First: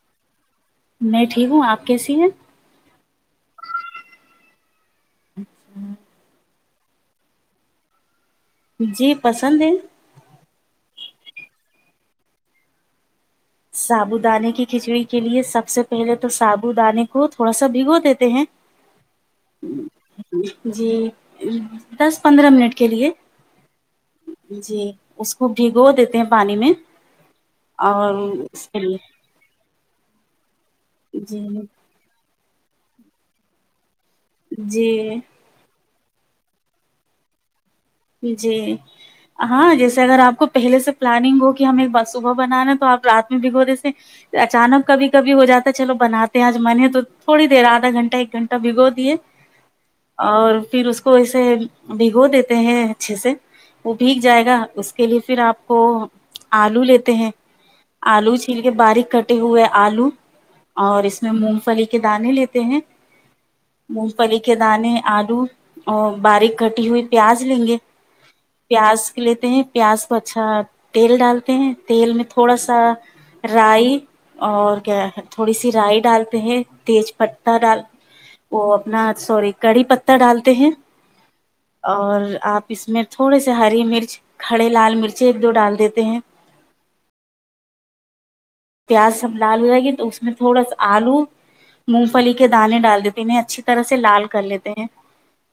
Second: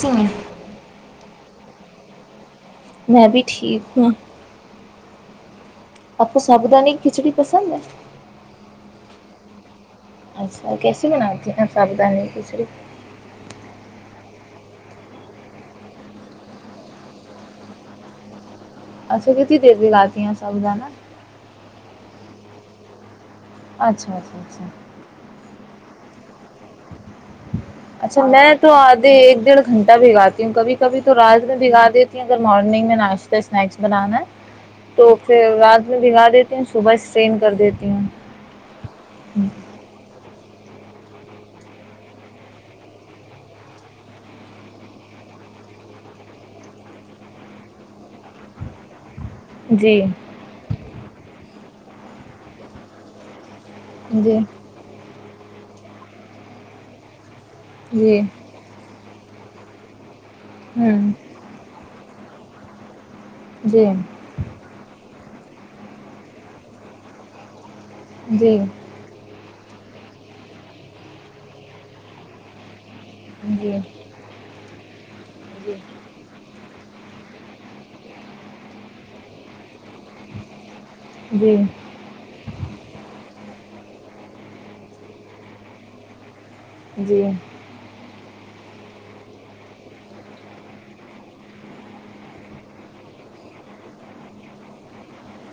صحیح میں ٹھیک ہوں آپ کیسی ہیں میں بھی ٹھیک ہوں اچھا آپ کو ساابودانی کھچڑی پسند ہے جی پسند ہے اچھا کیسے بناتی ن ساابودانی کیسر سابو دانے کی کھچڑی کے لیے سب سے پہلے تو سابو دانے کو تھوڑا سا بھگو دیتے ہیں اچھا کتنی دیر بگاتی ہیں آپ صابودانہ جی دس پندرہ منٹ کے لیے اچھا اچھا اچھا جی ایس کو بھی گو دیتے ہیں پانی میں اور اچھا میں تو کے آ دے لیے ایک ڈیڑھ گنٹہ بھی آاتی ہوں کبھی کبھی تو جی رات میں بھگا دیتی ہوں جب مارننگ میں ناشتہ بنانا ہے تو جی پھر رات بھگا دیتے ہیں صبح سے ٹرین کر دیتے ہیں جی ہاں جیسے اگر آپ کو پہلے سے پلاننگ ہو کہ ہم ایک بار صبح بنانا تو آپ رات میں بھگو دیتے اچانک کبھی کبھی ہو جاتا ہے چلو بناتے ہیں آج من تو تھوڑی دیر آدھا گھنٹہ ایک گھنٹہ بھگو دیں جی اور پھر اس کو ایسے بھگو دیں مہیں اچھے سے وہ بھیگ جی جائے گا اس کے لیے پھر آپ وہ آلو لیتے ہی جی آلو چھیل کے باریک کٹ ہوئے الو اور ہوں اس میں مونگ پھلی کے دانے لیتے ہی جی مفتی کے دانے الو اور باریک کٹی ہوئی پیاز لیں گے جی پیاز کے لیتے ہے پیاز کو اچھا تیل ڈالتے ہیں تیل میں تھوڑا سا جی جی رائی اور کیا ہے تھوڑی سی رائی ڈالتے ہی تیج پہ ڈال وہ اپنا سوری کڑی پہ ڈالتے ہے جی اور آپ اس میں تھوڑے سے ہری ہری مرچ کھڑے لال مرچ ایک دو ڈال دیتے ہے جی پیاز سب لال ہو جائے گی تو اس میں تھوڑا سا آلو مونگ پھلی کے دانے ڈال دیتے ہیں انہیں اچھی طرح سے لال کر لیتے ہیں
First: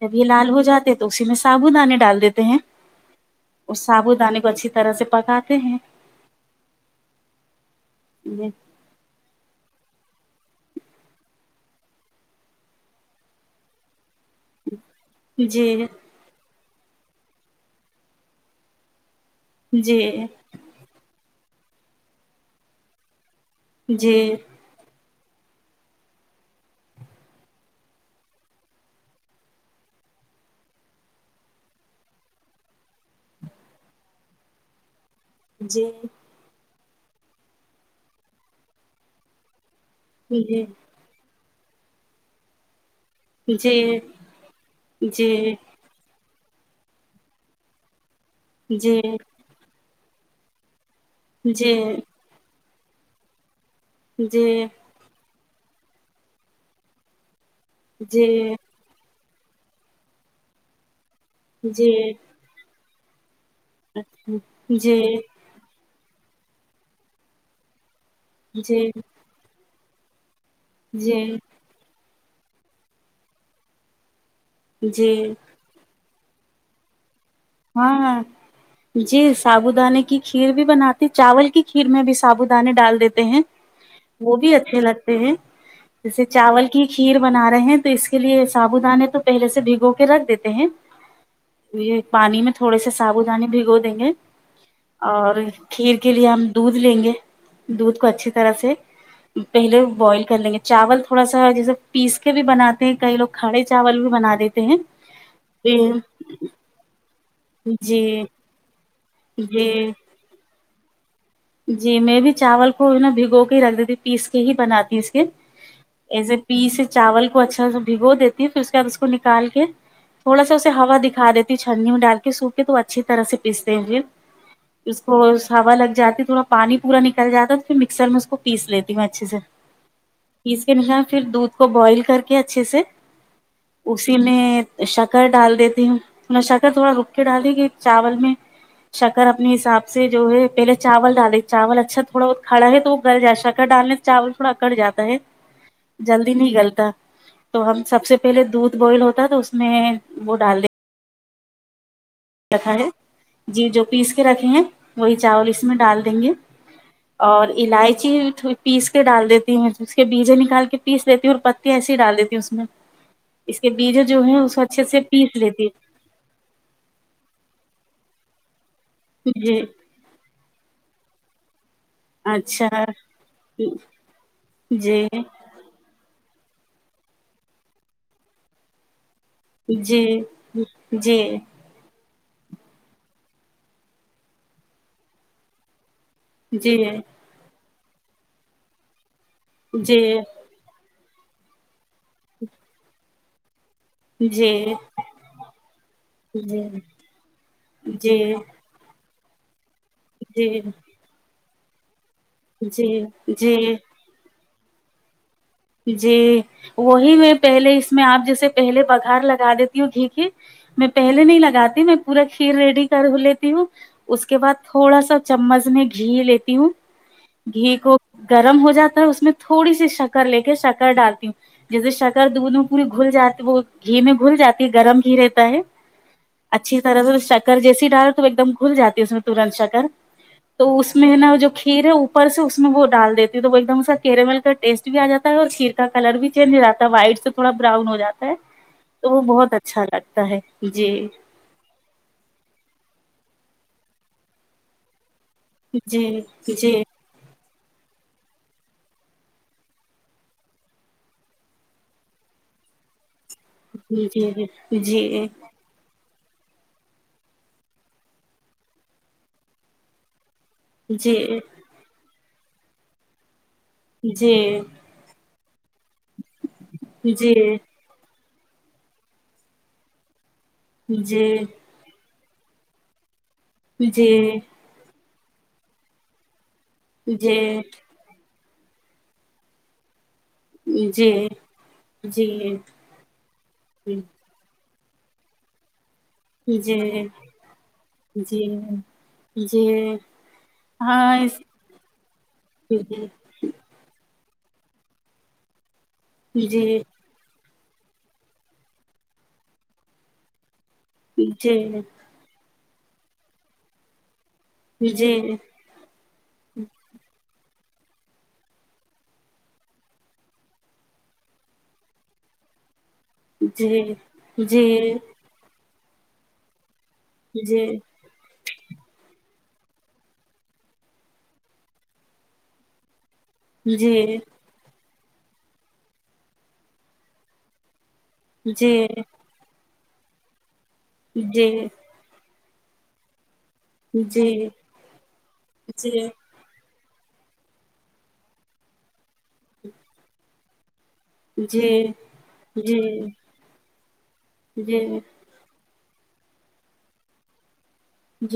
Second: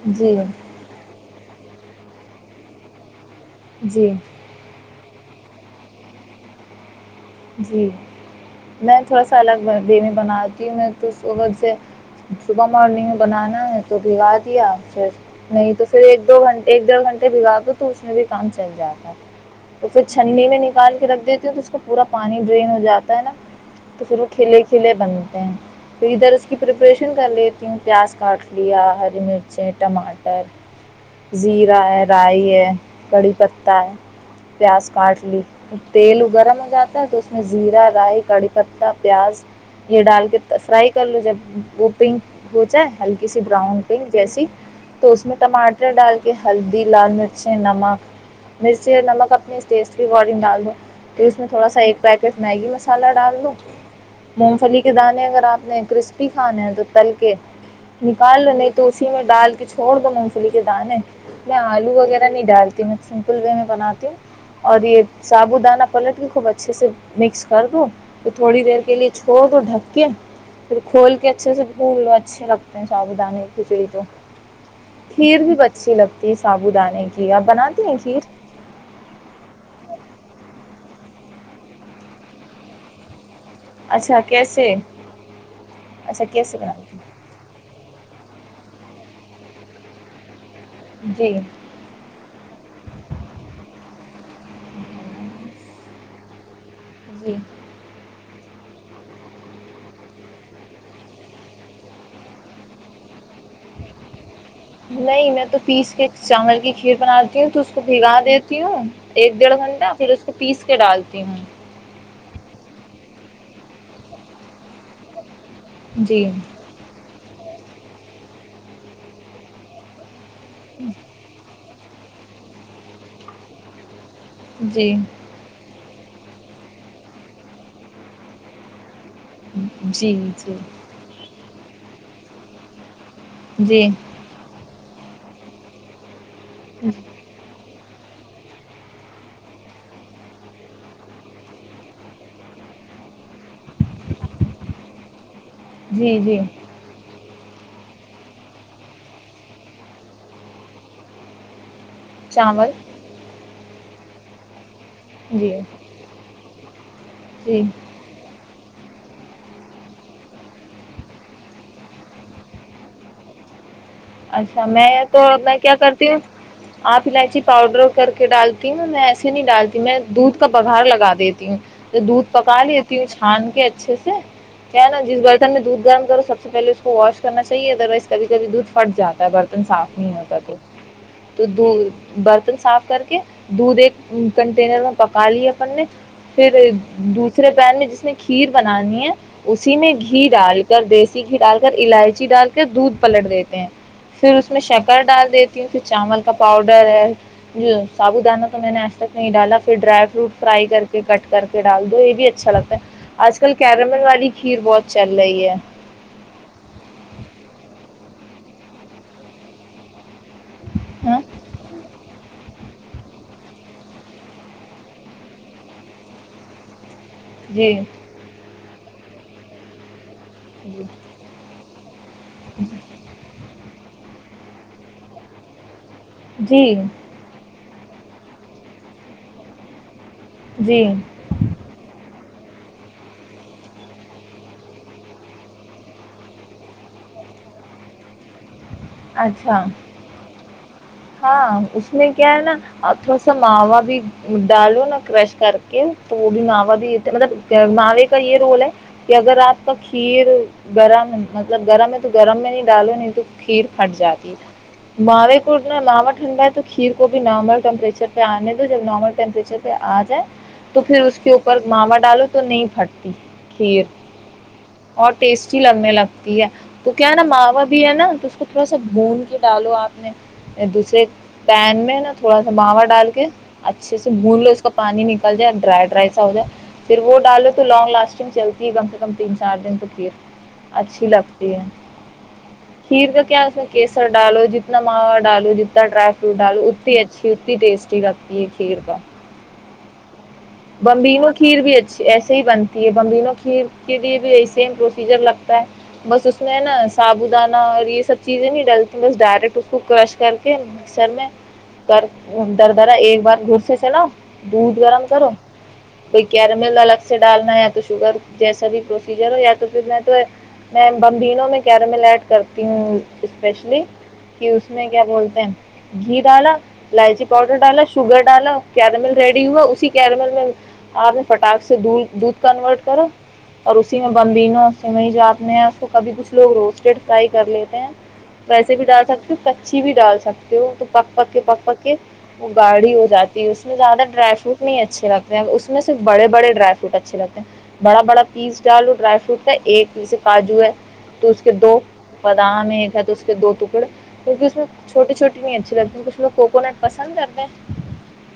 جب یہ جی لال ہو جاتے تو اسی میں سابو دانے ڈال دیتے ہیں اس جی سابو دانیے کو اچھی طرح سے پکاتے ہیں جی جی میں تھوڑا سا الگ بھگ دیں بناتی ہوں میں تو صبح سے صبح مارننگ میں بنانا ہے تو بگا دیا پھر نہیں تو جی پھر ایک دو گھنٹے ایک ڈڑھ گھنٹے بگا دو تو اس میں بھی کام چل جاتا جی تو پھر جی چھننے میں نکال کے رکھ د اس کو پورا پانی ڈرین ہو جاتا ہے نا جی توسو کھلے کلے بانو پھر ادھر اس کی پریپریشن کر لیتی ہوں پیاز کاٹ لیا ہری مرچ ٹماٹر زیرا ہے رائی ہے کڑی پتتا ہے پیاز کاٹ لی جی تل گرم ہے جاتا ہے تو اس میں زیرا رائی کڑھی پتا پیاز یہ ڈال کے جی فرائی کر لو جب وہ پنک ہو جائے ہے ہلکی سی جی براؤن جی ہو پ جیسی تو اس جی میں ٹماٹر ڈال ہلدی لال مرچیں نمک مرچی اور نمک اپنی اس بارڈنگ ڈال وہ اس میں جی تھوا سا ایک پیکٹ مگی بس مسالہ ڈال لو مونگ پھلی کے دانے اگر آپ نہیں کرسپی کھانا ہے تو تل کے نکال لے نہیں تو سیمٹ دال کے چھڑ دو مونگفھلی کے دانے میں جی آلو وغیرہ نہیں ڈالتی میں سھ [unintelligible] کلوے میں بناتی ہوں اور جی یہ سابو دانہ پلٹ بھی خوب اچھے سے مکس کر دو تو تھوڑی دیر جی کے لیے چھوڑ دو ڈھک کیا پھر کھول جی کے اچھے سے ڈھونو اچھے لگتے ہیں ساودانی کھ تو جی کھیر بھی بچھی لگتی سابو دان ہے ہاں جی سابو دانے کی کھیر بھی بناتا چاول کی کھیر میں بھی سابو دانے ڈال دیتے ہیں اچھا وہ بھی کیسے اچھے لگتے ہیں جیسے اچھا کیسے چاول کی بناتی کھیر بنا رہے ہیں تو اس کے لیے ایے سابو دانے تو پہے سے بھگو کے رکھ دیتے ہیں یہ میں تھوڑے سے سابو دانی بھگو دیں گے اور کھیر کے لیے ہم دودھ لیں گے جی دودھ کو اچھے طرح سے پہلے بوائل کر لیں گے چاول تھوڑا سا جیسے پیس کے بھی بناتے ہیں کئی لوگ کھڑے چاول بھی بنا دیتے ہیں نہیں میں تو پ پیس کے چاول کی کھیر بناتی ہوں تو اس کو بھگا دیتی ہوں ایک ڈیڑھ جی گھنٹہ پھر اس کو پیس کے ڈالتی ہوں جی جی میں بھی چاول کو نا بھگو کے ہی رکھ دیتی ہ پیس کے ہی بناتی اس کے جی ایسے پیس چاول کے اچھا سے بھگو دیتی پھر اس کےعد اس کو نکال کے تھوڑا اس ہوا دکھا دیتے چھننی میں ڈال کے سوکھے تو اچھی طرح سے پیستے ہیںھر جی اس کو ہوا لگ جاتا تھوڑا پانی پورا نکل جاتا تو پھر مکسر میں اس کو پیس لیتا اچھے سے جی جی اس کے انسار پھر دو کو بوائل کر کے اچھے سے جی اسی نے شکر ڈال دیتی ہوں مشاکت تھوڑا رک کے ڈالی گئی چاول میں شکر اپنے حساب سے جو ہے پہلے چاول ڈالے چاول اچھا تھوڑا بہت کڑا ہے تو وہ گر جا ڈالنے چاول تھوڑا کٹ جاتا ہے جی جلدی جی نہیں گلتا تو ہم سب سے پہلے دودھ بوائل ہوتا تو اس میں وہ ڈال دیتے چاول جی جو پیس کے رکھے ہیں وہی چاول جی اس میں ڈال دیں گے اور جی الائچی تھ پیس کے ڈال دیتی ہوں اس کے بیجے نکال کے پیس دیتی ہوں اور پتی ایسی ڈال دیتی ہوں اس میں کے بیجے جو ہے اس کو اچھا اچھے میں سے تو پیس میں لیتی کیا کرتی ہوں آپ سلائچی پاؤڈر کر کے ڈال میں ایسے ہوں نہیں جی ڈالتی میں دودھ کا پگھار لگا دیتی دودھ پکا اچھا لیتی ہوں چھان کے جی اچھے سے کیا نا جی جس برتن میں دودھ گرم کرو سب اس پہلے اس کو واش کرنا چاہیے اروائز کب کبھی دودھ پڑ جات تا برتن صاف جی نہیں ہوتا تو جی تو د برتن صاف کر کے دودھ ایک کنٹینر میں پکا لی اپن نے پھر جی جی دوسرے پین میں جس نے کھیر بنانی ہے اسی میں جی گھی ڈال کر دی سھی ڈال کر الائچی ڈال کر دودھ پلٹ دیتی کہ پھر جی اس میں شکر ڈال دیتی ہوں پھر چاول کا پاؤڈر ہے جو سابو دانہ تو میں نے ایسا نہیں ڈالا پھر ڈرائی فروٹ جی فرائی کر کے کٹ کر ڈال دو ہو اچھا لگتا ہے جی آج کل جی کیرامین والی کھیر بہت چل رہی ہے جی وہی میں پہلے اس میں آپ جیسے پہلے پگھار لگا دیتی ہوں ھیک ہی میں ہاں پہلے نہیں لگاتی میں پورا کھیر ریڈی کر لیتی ہوں اس کے بعد تھوڑا سا چمچ میں گھی لیتی ہوں جی گھی کو گرم ہو جاتا اس میں تھوڑی سی شک کر لے کے شکر ڈالتی جی س کر دونوں پوری گھل جاتے وہ گھی میں گھل جاتی ہے گرم گھی رہتا ہے جی اچھی طرح سے شکر جیسے س ڈال تو ایک دم گھل جاتی ہے اس میں تورنت شا کر تو جی اس میں ہے نا جو کھیر ہے ا سے اس میں وہ ڈال دیتی ہوں تو وہ ایک دم سا کیرمل کا ٹیسٹ بھی آ جاتا ہے اور کھییر کا کلر بھی چینج ہو جاتا ہے وائٹ سے تھوڑا براؤن ہو جاتا ہے تو وہ بہت اچھا لگتا ہے جی ہاں اس میں کیا ہے نا آ تھوڑا سا سماوا بھی ڈالو نہا کرش کر کے جی جی تو بھی ماوا جی بھی مطب ماوے کا یہ رول ہے کہ اگر آپ کا کھیر گرم مطلب گرم ہے تو گرم میں نہیں ڈالو نہیں تو کھیر پھٹ جی جی جاتی جی ہے ماوے کو ٹھنڈا ہے تو کھیر کو بھی نارمل ٹیمپریچر پہ آنے دو جب نارمل ٹیمپریچر پہ آ جائے تو پھر اس کے اوپر ماما ڈالو تو نہیں فٹتی جی پیس لگنے لگتی ہے تو کیا نا جی ماوا بھی ہے نا تو اس کو تھوڑا سا بھون کے ڈالو آپ نے دوسرے جی پین میں نا تھوڑا سا باوا ڈال کے جی اچھے سے جی بھون لو اس کا پانی ن ل د ڈرائڈ رائس آؤ جا پھر وہ ڈالو جی تو لانگ لاسٹنگ چلتا کم سے کم تین چار دن توکے اچھی جی لگتی ہے کھیر تو کیا اس میں کیسر ڈالو جت نم ڈالو جتا ٹریف فروٹ ڈالو جی اتنی اچھی اتنی ٹیسٹی لگتی ہے جی کھیر کا جی ہاں بمبینو اس کھیر بھی اچھی ایسے ہی جی بنتی ہے جی بمبینو کھیر کے لیے بھی سیم پروسیجر لگتا ہے بس اس جی میں ہے نا جی سابو دان اور یہ سب چیزیں نہیں ڈلتی بس ڈائریکٹ اس کو کرش کر کے مک سر میں جی جی کر در درا ایک بار گس چ نا دودھ گرم کرو جی کوئی گیارہ ملہ الگ سے ڈالنا یا تو شوگر جیسا بھی پروسیجر ہو یا تو پھر میں تو میں بمبینوں میں کیرامل ایڈ کرتی ہوں اسپیشلی جی جی کہ اس میں جی کیا بولتے ہیں گیتال لائچی پؤڈر جی ڈالا شوگر ڈالا کیرمل ریڈی ہوا اسی کیرمل آپ نے پٹاخ سے د دودھ کنورٹ کرو جی اور اسی جی میں بمبینا وہیں جات میں ہیں اس کو کبھی کچھ لوگ روسٹیڈ فرائی کر لیتے ہیں جی جی ویسے بھی جی ڈال سکتے ہو اچھی بھی ڈال سکتے ہیں تو تو پکپ کے جی پکپا کے وہ گاڑی ہو جاتی اس میں زیادہ ڈرائی جی فروٹ نہیں اچھے لگتے اس میں صر جی بڑے بڑے ڈرائی اچھے لگتے ہیں بڑا بڑا پیس ڈالو ڈرائی فروٹ ہے ایک پیس ہے کاجو ہے تو اس کے دو بادام ایک ہے تو اس کے دو ٹکڑے کیونکہ اس میں چھوٹی چھوٹی نہیں اچھی لگتی کچھ لوگ کوکونٹ پسند کرے ہیں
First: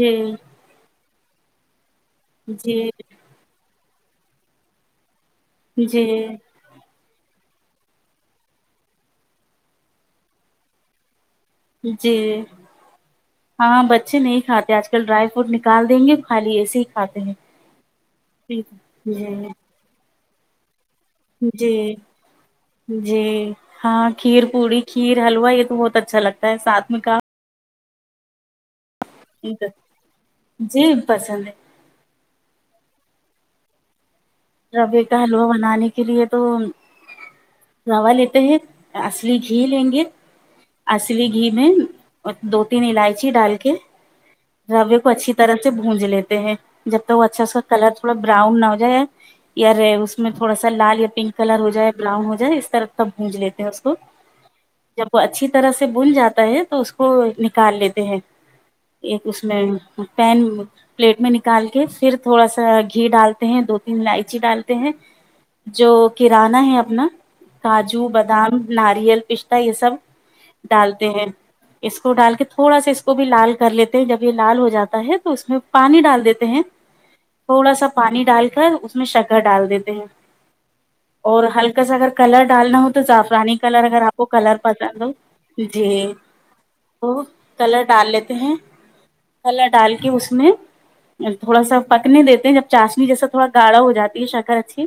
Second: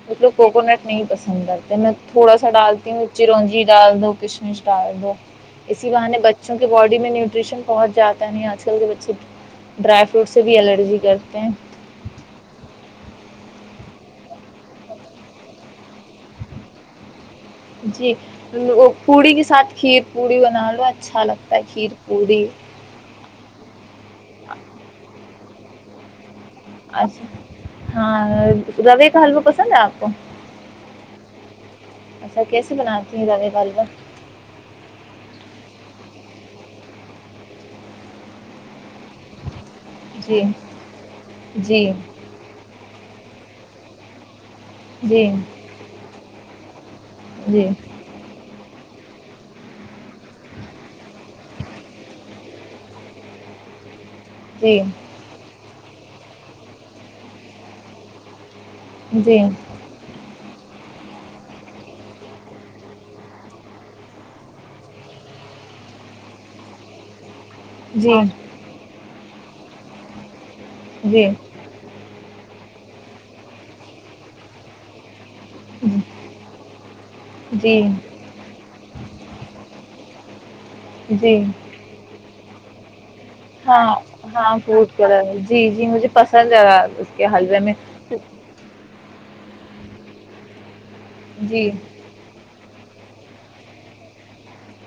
مل کوکنٹ نہیں پسند آ تمھیں تھوڑا سا ڈالتی ہوںچی رونجی ڈال دو کچھ نہیں اسٹار دو اسی باہ نے بچوں کے باڈی میں نیوٹری نیوٹریشن پہنچ جاتا نہیں آج کل کے بچے ڈرائی فروٹ سے بھی الرجی کرتے ہیں جی ہاں بچے نہیں کھاتے آج کل ڈرائی فروٹ نکال دیں گے خالی ایسے ہی کھاتے ہیں جی وہ پوڑی کے جی ساتھ کھیت اڑیناالوچ جی جی ہاں کھیر پوڑی کھیر حلوا بہت اچھا لگتا ساتھ میں کہ اچھا ہاں روے کا حلوہ پسند ہے آپ کو جی پسند ہے اچھا کیسے بنا رہ نہیں گلاب ربے کا حلوا بنانے کے لیے تو روا لیتے ہیں اصلی گھی لیں گے جی اصلی گھی میں جی اور دو تین الائچی ڈال کے روے کو جی اچھی طرح سے بونج لیتے ہیں جب ت وہ اچھا جی اس کا جی کلر تھوڑا براؤن نہ کیا ی ر اس میں تھوڑا سا لال یا پنک کلر ہو جائے یا براؤن ہو جائےا اس طرح کا بونج لیتے ہیں اس کو جی جب اچھی طرح سے سے بن جاتا ہے تو اس کو نکال لیتے ہیں ایک اس میں پین پلیٹ میں نکال کے پھر تھوڑا سا گھی ڈالتے ہیں دو تین لائ ڈالتے ہیں جو کررانہ ہے اپنا کاجو جی بادام ناریل کشسم ڈالتے ہیں اس کو ڈال کے تھوڑا سا اس کو بھی لال کر لیتے ہیں جب یہ لال ہو جاتا ہے اس میں پانی ڈال دیتے ہیں جی تھوڑا جی سا پانی ڈال کر اس گا ڈال دیتے ہیں جی اور ہلکا سا اگر کلر ڈالنا ہوتا تو جعفرانی ہاں کلر اگر آپ کو کلر ہاں فوڈ پسند ہو کلر مجھے جی پسند ہے اس تو کے حلوے میں کلر ڈال لیتے ہیں کلر ڈال کے اس میں تھوڑا جی سا پکنے دیتے ہیں جب چاسنی جسا تھوڑا گاڑھ ہو جاتی ہے شکر اچھی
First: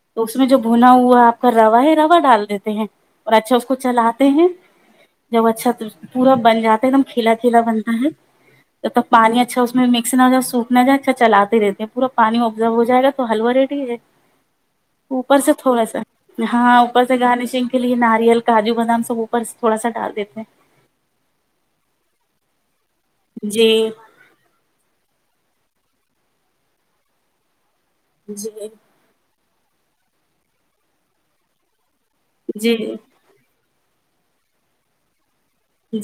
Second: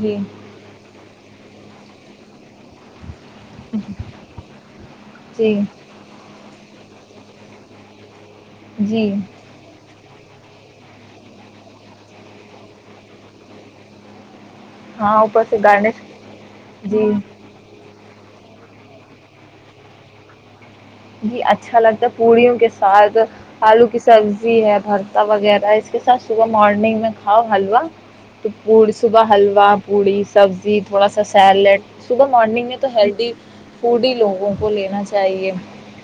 جی اس میں جو بھونا ہوا آپ روا ہی روا ڈال دیتے ہیں اور اچھا اس کو چلاتے ہیں جب جی اچھا پورا بن جاتا ایک دم کھیلا چھیلا بنتا ہے تو تب جی پانی اچھا اس میں م ا سوکھنا جا اچھا چلے رہتے ہیں پورا پانی جب ہو جائے گا تو حلوہ ریڈ ہی ہے اوپر سے تھوڑا سا ہاں اوپر جی سے گارنشنگ کے لیے ن ناریل کاجو بادام سب اوپر تھوڑا سا ڈال دیتے ہیں جی اچھا لگتا ہے پڑیوں کےس ساد ہیں آلو جی کی سبزی ہے برتا وغیرہ اس کے ساتھ صبح مارننگ میں کھاؤ حلوہ تو جی پڑ سوبہ حلو کوا پوڑی سبزی تھوڑا سا سیلیڈ صبح مارنگ میں تو جی ہیلدی بوڑھی لوگوں کو لینا چاہیے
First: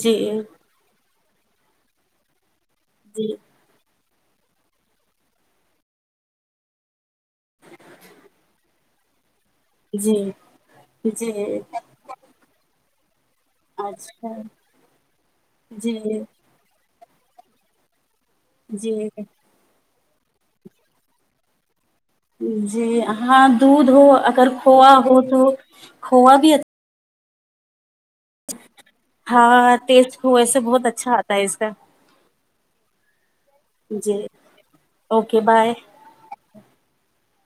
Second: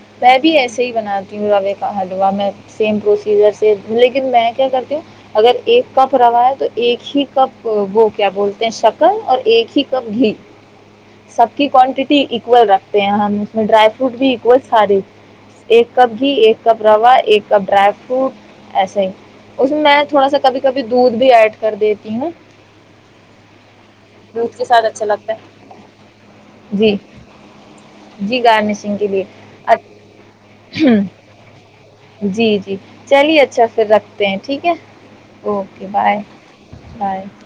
جی میں بھی ایسے ہی بناات لگے کا حلوا میں سیم جی پروسیزر سے لیکن میں کیا کرتی ہوں اگر ایک کپ روا ہے تو ایک ہی کپ وہ کیا بولتے ہیں شکر اور ایک ہی کپ جی گھی جی سب کی کوانٹیٹی اول رکھ تے ہیں میں ڈرائی فروٹ اچھا بھی سارے ایک جی کپ بھی ایک کپ روا ایک کپ ڈرائی فو ایسے جی ہی اس میں میں تھوڑا سا کب کبھی دودھ بھی ایڈ کر دیتی ہوں جی ہاں دھ ہو اگر دودھ کے ساتھ کھووا اچھا ہو لگتا تو کھووا بھی اچا ہے جی جی گارنی سنگ کے بھی ہاں ٹیس ہو ای سے بہت اچھا آتا ہے اس کا جی چلیے اچھا اچھا پھر جی رکھتے ہیں ٹھیک ہے اوکے بائے بائے